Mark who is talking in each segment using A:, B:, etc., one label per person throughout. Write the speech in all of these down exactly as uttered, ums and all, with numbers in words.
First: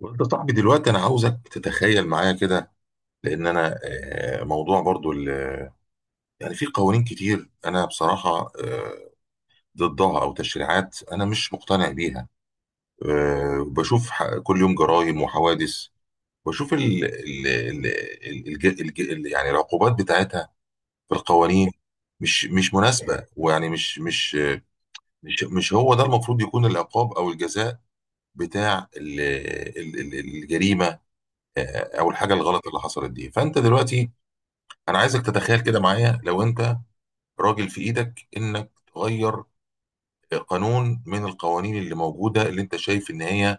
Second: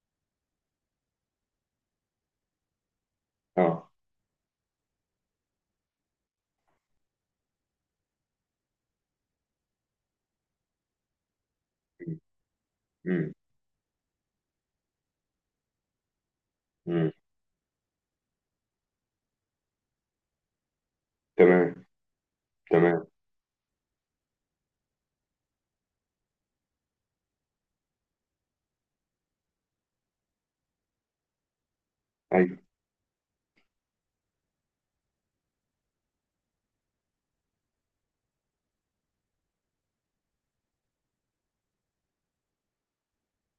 A: وانت صاحبي دلوقتي، انا عاوزك تتخيل معايا كده. لان انا
B: اه.
A: آه، موضوع برضو ال- يعني في قوانين كتير انا بصراحة آه، ضدها او تشريعات انا مش مقتنع بيها.
B: امم.
A: آه، بشوف ح- كل يوم جرائم وحوادث، بشوف ال
B: امم.
A: ال ال ال الج- الج- يعني العقوبات بتاعتها في القوانين
B: تمام.
A: مش مش
B: تمام.
A: مناسبة، ويعني مش مش مش مش هو ده المفروض يكون العقاب او الجزاء بتاع ال- ال- ال- الجريمة، آه، او الحاجه
B: ايوه.
A: الغلط اللي حصلت دي. فانت دلوقتي انا عايزك تتخيل كده معايا، لو انت راجل في ايدك انك تغير قانون من القوانين اللي موجوده، اللي انت شايف ان هي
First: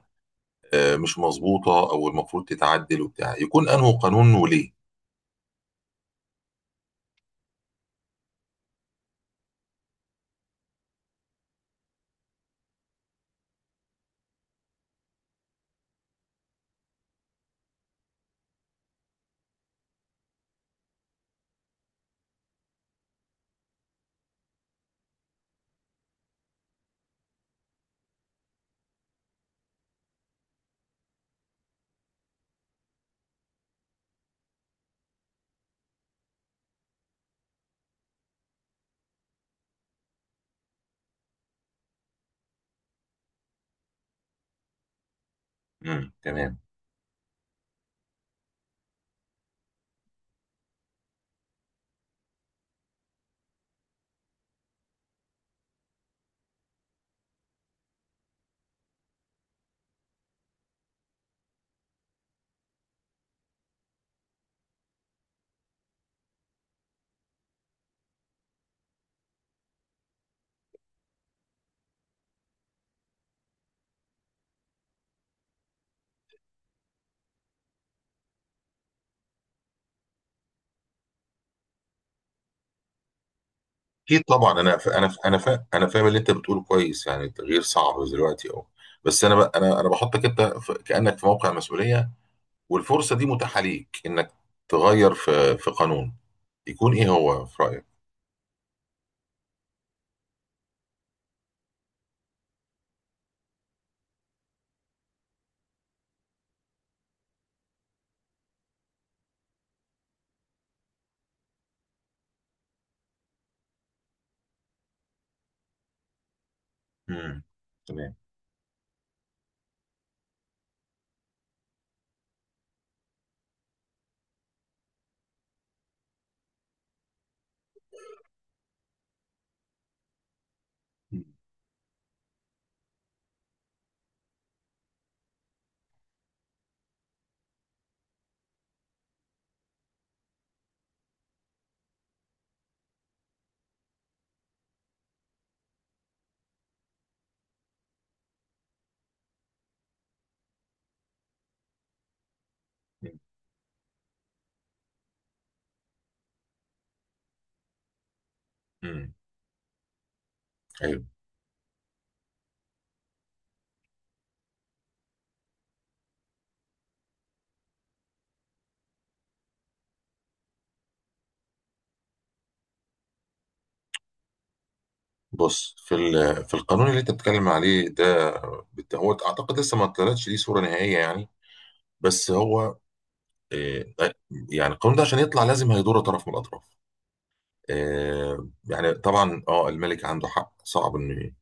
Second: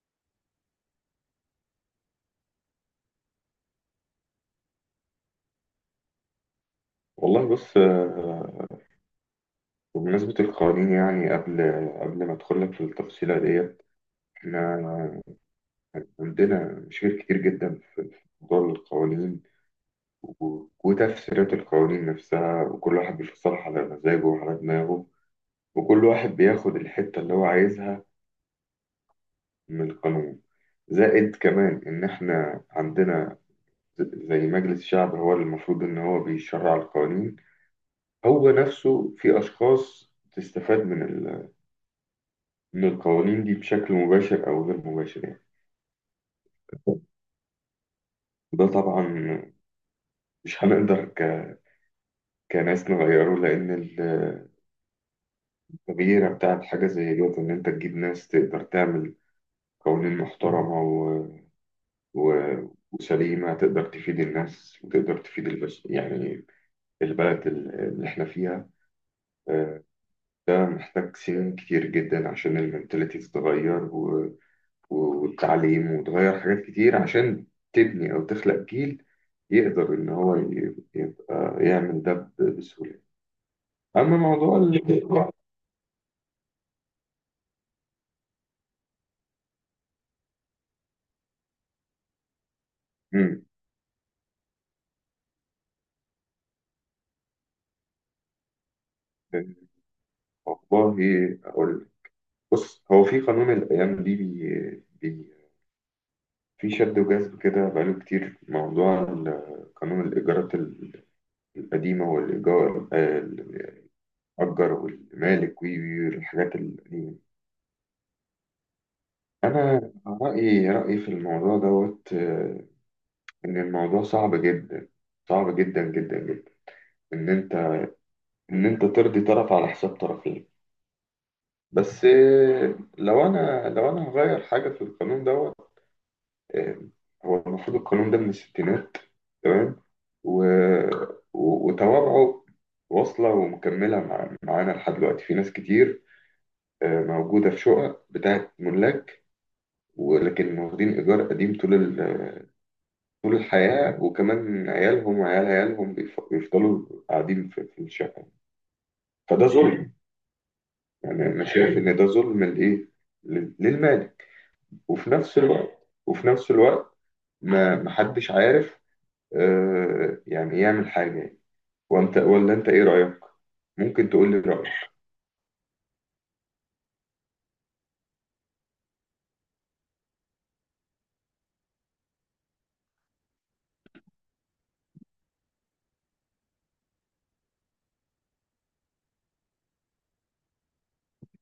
A: آه، مش مظبوطه او المفروض تتعدل وبتاع، يكون انه قانون وليه.
B: والله، بص، آه، بمناسبة القوانين، يعني قبل قبل ما ادخل لك في التفصيلة ديت، احنا عندنا مشاكل كتير جدا في في موضوع القوانين، و- وتفسيرات القوانين نفسها، وكل واحد بيفسرها على مزاجه وعلى دماغه، وكل واحد بياخد الحتة اللي هو عايزها من القانون. زائد كمان ان احنا عندنا ز- زي مجلس الشعب، هو اللي المفروض ان هو بيشرع القوانين، هو نفسه في أشخاص تستفاد من ال... من القوانين دي بشكل مباشر أو غير مباشر، يعني.
A: امم، تمام.
B: وده طبعا مش هنقدر ك... كناس نغيره، لأن التغيير بتاع الحاجة زي ديت إن أنت تجيب ناس تقدر تعمل قوانين محترمة و... و... وسليمة، تقدر تفيد الناس وتقدر تفيد البش... يعني البلد ال- اللي إحنا فيها. آه، ده محتاج سنين كتير جدا عشان المنتاليتي تتغير والتعليم وتغير حاجات كتير، عشان تبني أو تخلق جيل يقدر إن هو ي- يبقى يعمل ده ب- بسهولة. أما
A: اكيد
B: موضوع
A: طبعا. انا ف...
B: ال-.
A: انا ف... انا ف... انا فاهم اللي انت بتقوله كويس، يعني التغيير صعب دلوقتي اهو. بس انا ب... انا انا بحطك انت في... كانك في موقع مسؤوليه، والفرصه دي
B: مم.
A: متاحه ليك انك تغير في في قانون، يكون ايه هو في رايك؟
B: والله أقول لك. بص، هو في قانون الأيام دي بي... بي... في شد وجذب كده بقاله كتير، موضوع ال- قانون الإيجارات ال- القديمة والإيجار، آه، الأجر والمالك والحاجات القديمة.
A: امم، تمام.
B: أنا رأيي رأيي في الموضوع دوت ان الموضوع صعب جدا، صعب جدا جدا جدا، ان انت ان انت ترضي طرف على حساب طرفين.
A: مم.
B: بس آه، لو انا لو انا هغير حاجه في القانون دوت، آه، هو المفروض القانون ده من الستينات، تمام، و... و- وتوابعه واصله ومكمله مع... معانا لحد دلوقتي. في ناس كتير، آه، موجوده في شقق بتاعت ملاك، ولكن واخدين ايجار قديم طول ال...
A: مم.
B: طول الحياه، وكمان عيالهم وعيال عيالهم بيف- بيفضلوا قاعدين في في الشقه.
A: مم.
B: فده ظلم،
A: ايوه.
B: يعني انا شايف ان ده ظلم لايه، لل- للمالك. وفي نفس الوقت وفي نفس الوقت ما محدش عارف آه يعني يعمل حاجه، يعني. وانت، ولا انت، ايه رايك؟ ممكن تقول لي رايك.
A: بص، في ال- في القانون اللي انت بتتكلم عليه ده، بت- هو اعتقد لسه ما طلعتش ليه صوره نهائيه يعني. بس هو آه، يعني القانون ده عشان يطلع لازم هيضر طرف من الاطراف. آه، يعني طبعا اه، الملك عنده حق، صعب ان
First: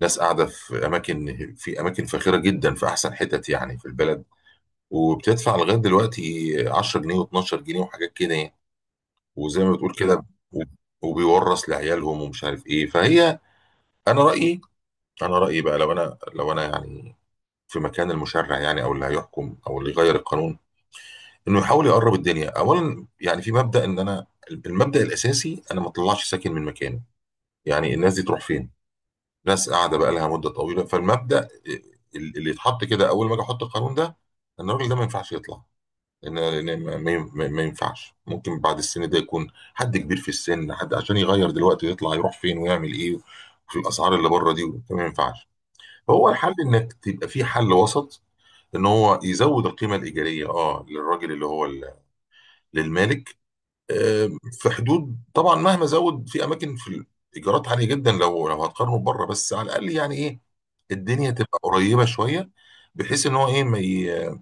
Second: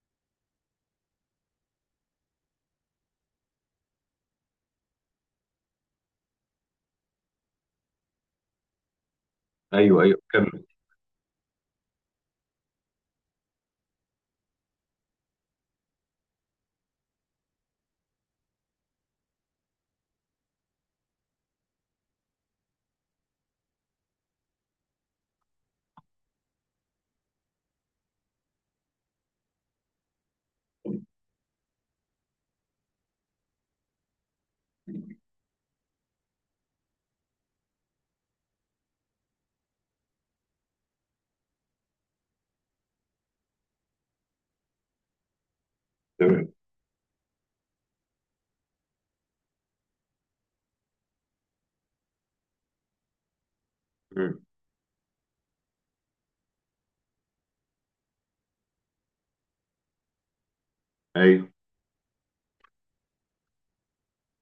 A: ناس قاعده في اماكن، في اماكن فاخره جدا، في احسن حتت يعني في البلد، وبتدفع لغايه دلوقتي عشرة جنيه و12 جنيه وحاجات كده يعني. وزي ما بتقول لا
B: ايوه، ايوه،
A: كده.
B: كمل.
A: وب- وبيورث لعيالهم ومش عارف ايه. فهي انا رايي، انا رايي بقى، لو انا لو انا يعني في مكان المشرع يعني، او اللي هيحكم او اللي يغير القانون، انه يحاول يقرب الدنيا اولا. يعني في مبدا ان انا، المبدا الاساسي، انا ما اطلعش ساكن من مكانه. يعني الناس دي تروح فين؟ ناس قاعده بقى لها مده طويله. فالمبدا اللي يتحط كده اول ما اجي احط القانون ده، ان الراجل ده ما ينفعش يطلع. لان لأن ما ما- ما- ما ينفعش، ممكن بعد السن ده يكون حد كبير في السن، حد عشان يغير دلوقتي يطلع يروح فين ويعمل ايه في الاسعار اللي بره دي؟ ما ينفعش. فهو
B: تمام.
A: الحل انك تبقى في حل وسط. ان هو يزود القيمه الايجاريه، اه، للراجل اللي هو ال- للمالك. آه،
B: مم.
A: في حدود طبعا، مهما زود، في اماكن في الايجارات عاليه جدا لو لو هتقارنه بره. بس على الاقل يعني ايه، الدنيا
B: ايوه،
A: تبقى قريبه شويه، بحيث ان هو ايه، ما ي...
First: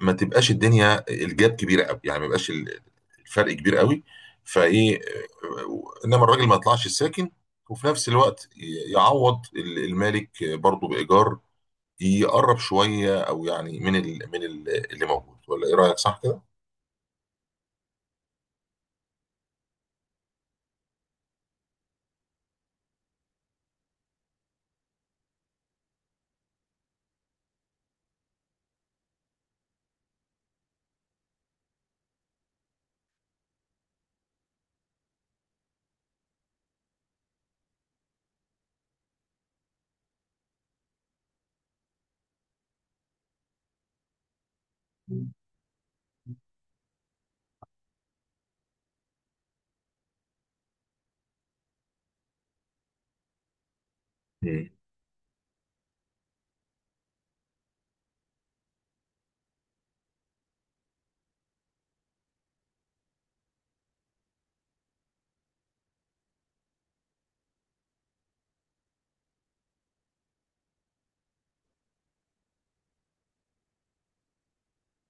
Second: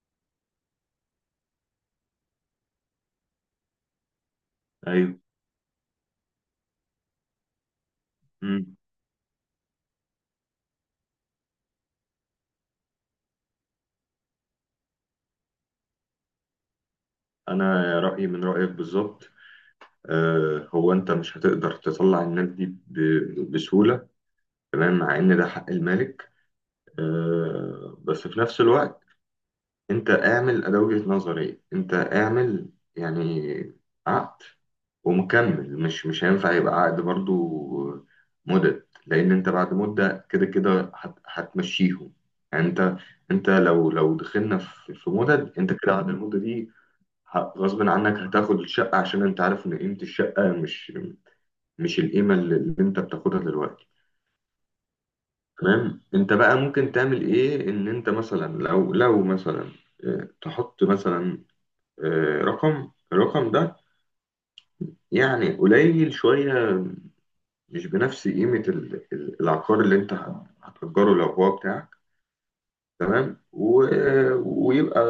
A: ما تبقاش الدنيا الجاب كبيره قوي، يعني ما يبقاش ال- الفرق كبير قوي. فايه
B: ايوه.
A: آه، انما الراجل ما يطلعش ساكن، وفي نفس الوقت
B: مم.
A: ي- يعوض ال- المالك برضه بايجار يقرب شويه، او يعني من ال من ال اللي موجود. ولا ايه رايك، صح كده؟
B: انا رايي من رايك بالظبط. آه هو انت مش هتقدر تطلع الناس دي ب- بسهوله، تمام، مع ان ده حق المالك. آه بس في نفس الوقت، انت اعمل ده، وجهة نظري، انت اعمل يعني عقد ومكمل، مش مش هينفع يبقى عقد برضو مدة، لان انت بعد مدة كده كده هت- هتمشيهم. يعني انت انت لو لو دخلنا في في مدد، انت كده بعد المدة دي ه- غصب عنك هتاخد الشقة، عشان انت عارف ان قيمة الشقة مش مش القيمة اللي اللي انت بتاخدها دلوقتي.
A: مم.
B: تمام. انت بقى ممكن تعمل ايه؟ ان انت مثلا، لو لو مثلا، اه، تحط مثلا، آه، رقم الرقم ده يعني قليل شوية، مش بنفس قيمة ال- ال- العقار اللي انت هت- هتأجره لو هو بتاعك. تمام. و... ويبقى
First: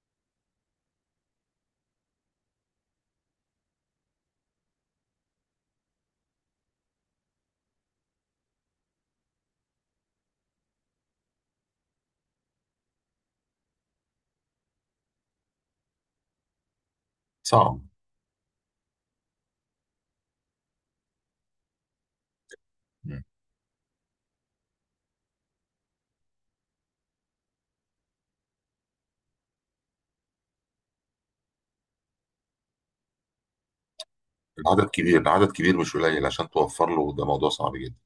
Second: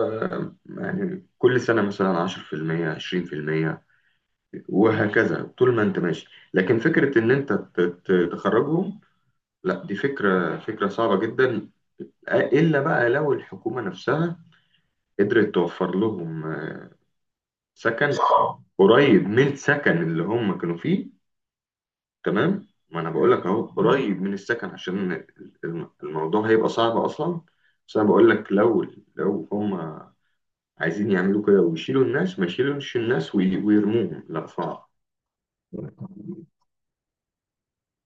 B: يعني كل سنة مثلا عشرة في المية عشرين في المية، وهكذا طول ما انت ماشي. لكن فكرة ان انت ت- ت- تخرجهم، لا، دي فكرة فكرة صعبة جدا، إلا بقى لو الحكومة نفسها قدرت توفر لهم
A: صعب.
B: سكن قريب من السكن اللي هم كانوا فيه. تمام، ما انا
A: مم.
B: بقول لك اهو قريب من السكن، عشان الم- الموضوع هيبقى صعب اصلا. بس انا بقول لك لو لو هم عايزين يعملوا كده ويشيلوا الناس، ما يشيلوش الناس وي- ويرموهم، لا، صعب.
A: العدد كبير، العدد كبير مش قليل، عشان توفر له ده موضوع صعب جدا.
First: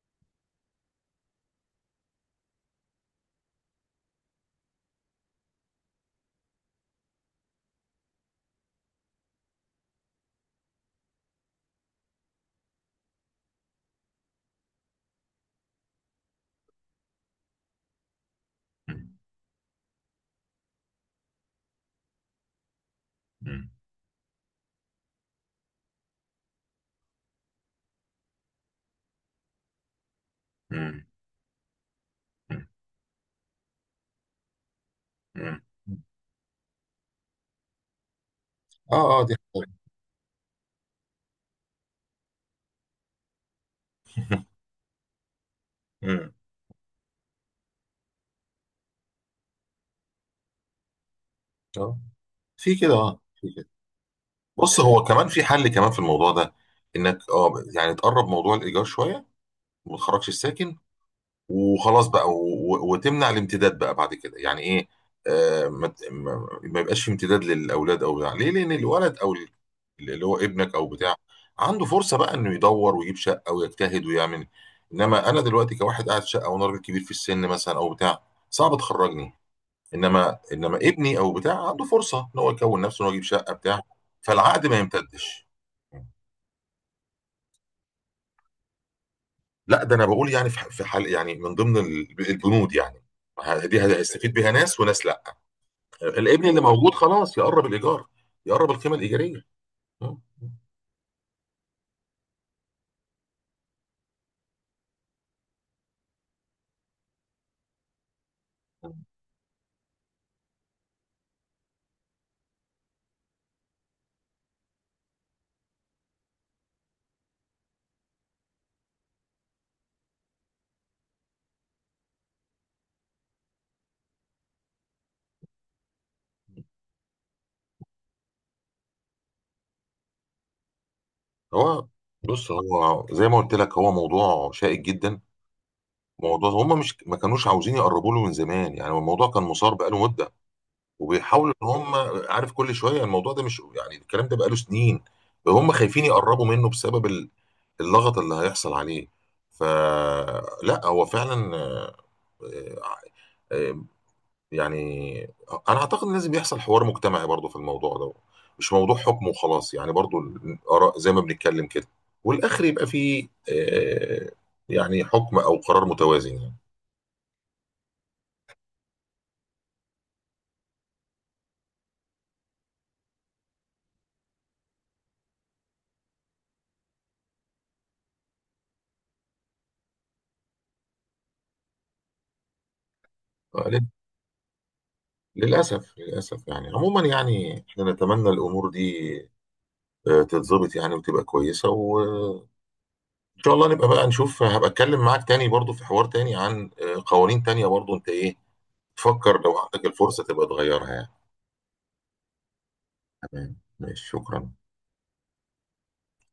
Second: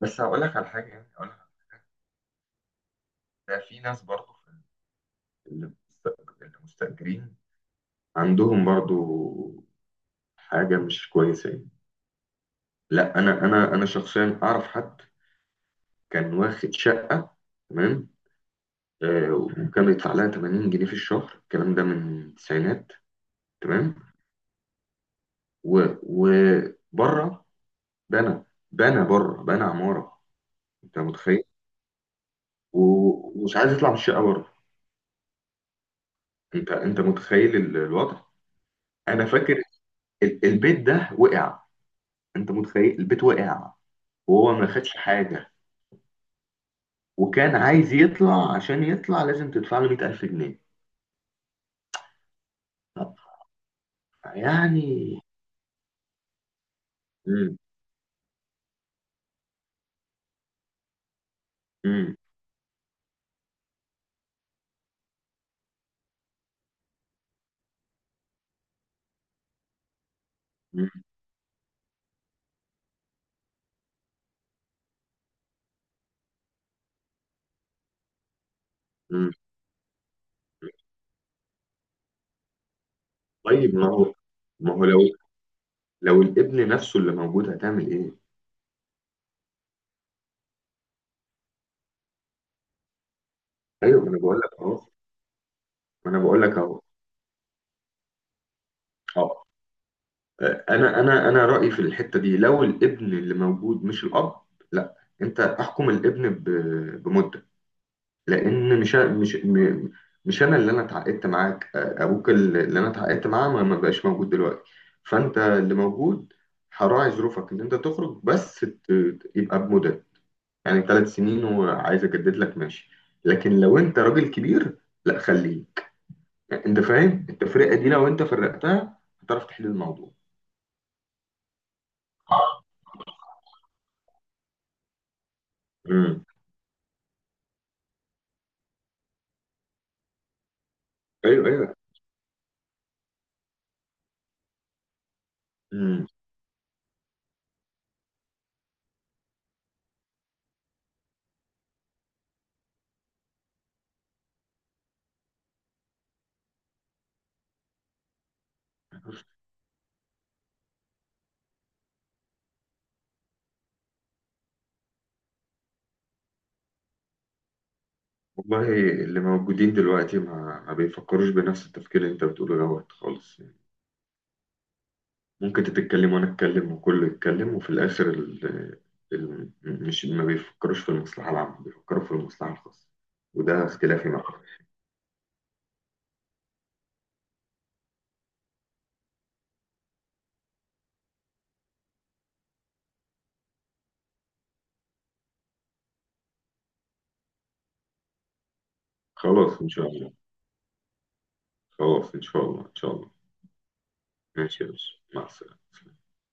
B: بس هقول لك على حاجه، يعني هقول لك، ده في ناس برضو في اللي مست- اللي مستأجرين عندهم برضو حاجه مش كويسه يعني. لا، انا انا انا شخصيا اعرف حد كان واخد شقه، تمام،
A: مم.
B: آه، وكان بيدفع لها ثمانين جنيه في الشهر. الكلام ده من التسعينات،
A: مم.
B: تمام. و وبره بنى بنى بره بنى عمارة. انت
A: مم.
B: متخيل؟ و- ومش عايز يطلع من الشقة بره.
A: مم.
B: انت، انت متخيل ال- الوضع؟
A: اه، اه،
B: انا
A: دي
B: فاكر
A: حاجة.
B: ال- البيت ده وقع، انت متخيل؟ البيت وقع، وهو ما خدش حاجة،
A: مم.
B: وكان عايز يطلع، عشان يطلع لازم تدفع له مية الف جنيه.
A: اه، في كده،
B: طب،
A: اه. بص، هو
B: يعني.
A: كمان في حل كمان في الموضوع ده، انك اه
B: مم.
A: يعني تقرب موضوع الايجار شويه وما تخرجش الساكن وخلاص
B: مم.
A: بقى، و... و... وتمنع الامتداد بقى بعد كده. يعني ايه؟ آه ما... ت- ما... ما يبقاش في امتداد للاولاد او بتاع ليه، لان الولد او ال- اللي هو ابنك او
B: مم.
A: بتاع، عنده فرصه بقى انه يدور ويجيب شقه ويجتهد ويعمل. انما انا دلوقتي كواحد قاعد في شقه وانا راجل كبير في السن مثلا او بتاع، صعب
B: مم.
A: تخرجني. انما انما ابني او بتاع عنده فرصه ان هو يكون نفسه ان هو يجيب شقه
B: طيب،
A: بتاع.
B: ما هو
A: فالعقد
B: ما
A: ما
B: هو لو
A: يمتدش.
B: لو الابن نفسه اللي موجود هتعمل ايه؟
A: لا، ده انا بقول يعني في ح- في حال يعني، من ضمن ال- البنود يعني. ه- دي
B: ايوه، ما انا
A: هيستفيد
B: بقول
A: بيها
B: لك
A: ناس
B: اهو.
A: وناس لا.
B: ما انا بقول
A: الابن
B: لك
A: اللي
B: اهو.
A: موجود خلاص، يقرب الايجار، يقرب القيمه الايجاريه.
B: اه انا انا انا رايي في الحته دي، لو الابن اللي موجود مش الاب، لا، انت احكم الابن ب- بمده، لان مش مش م- مش انا اللي انا اتعاقدت معاك، ابوك اللي انا اتعاقدت معاه ما ما بقاش موجود دلوقتي، فانت اللي موجود هراعي ظروفك ان انت تخرج، بس ت- يبقى بمده، يعني ثلاث سنين، وعايز اجدد لك ماشي. لكن لو انت راجل كبير، لا، خليه. انت فاهم التفرقه دي؟ لو انت فرقتها هتعرف تحل الموضوع.
A: هو، بص، هو زي ما قلت لك، هو موضوع شائك جدا.
B: امم.
A: موضوع هم مش ما كانوش عاوزين يقربوا له من زمان يعني، هو الموضوع كان مثار بقاله مده
B: ايوه،
A: وبيحاولوا ان
B: ايوه.
A: هم، عارف، كل شويه، الموضوع ده مش يعني الكلام ده بقاله سنين. هم خايفين
B: امم.
A: يقربوا منه بسبب ال- اللغط اللي هيحصل عليه. فلا، هو فعلا آه، آه، آه، يعني انا اعتقد ان لازم يحصل حوار مجتمعي برضه في الموضوع ده، مش موضوع حكم وخلاص يعني، برضه الاراء زي ما بنتكلم كده، والاخر يبقى فيه آه، يعني حكم او قرار متوازن يعني.
B: والله، اللي موجودين دلوقتي ما ما بيفكروش بنفس التفكير اللي انت بتقوله دوت خالص، يعني ممكن انت تتكلم وانا اتكلم وكله يتكلم، وفي الاخر ال... ال... مش ما بيفكروش في المصلحه العامه، بيفكروا في المصلحه الخاصه. وده
A: آه، لل-
B: اختلافي معاك.
A: للاسف، للاسف يعني عموما، يعني احنا نتمنى الامور دي آه، تتظبط يعني وتبقى كويسة، وإن شاء الله نبقى بقى نشوف، هبقى أتكلم معاك تاني برضو في حوار تاني عن آه، قوانين تانية برضو، أنت إيه تفكر لو
B: خلاص، ان
A: عندك
B: شاء الله.
A: الفرصة تبقى تغيرها يعني.
B: خلاص، ان شاء الله. ان شاء الله.
A: تمام، ماشي، شكرا.
B: ماشي يا باشا، مع السلامه.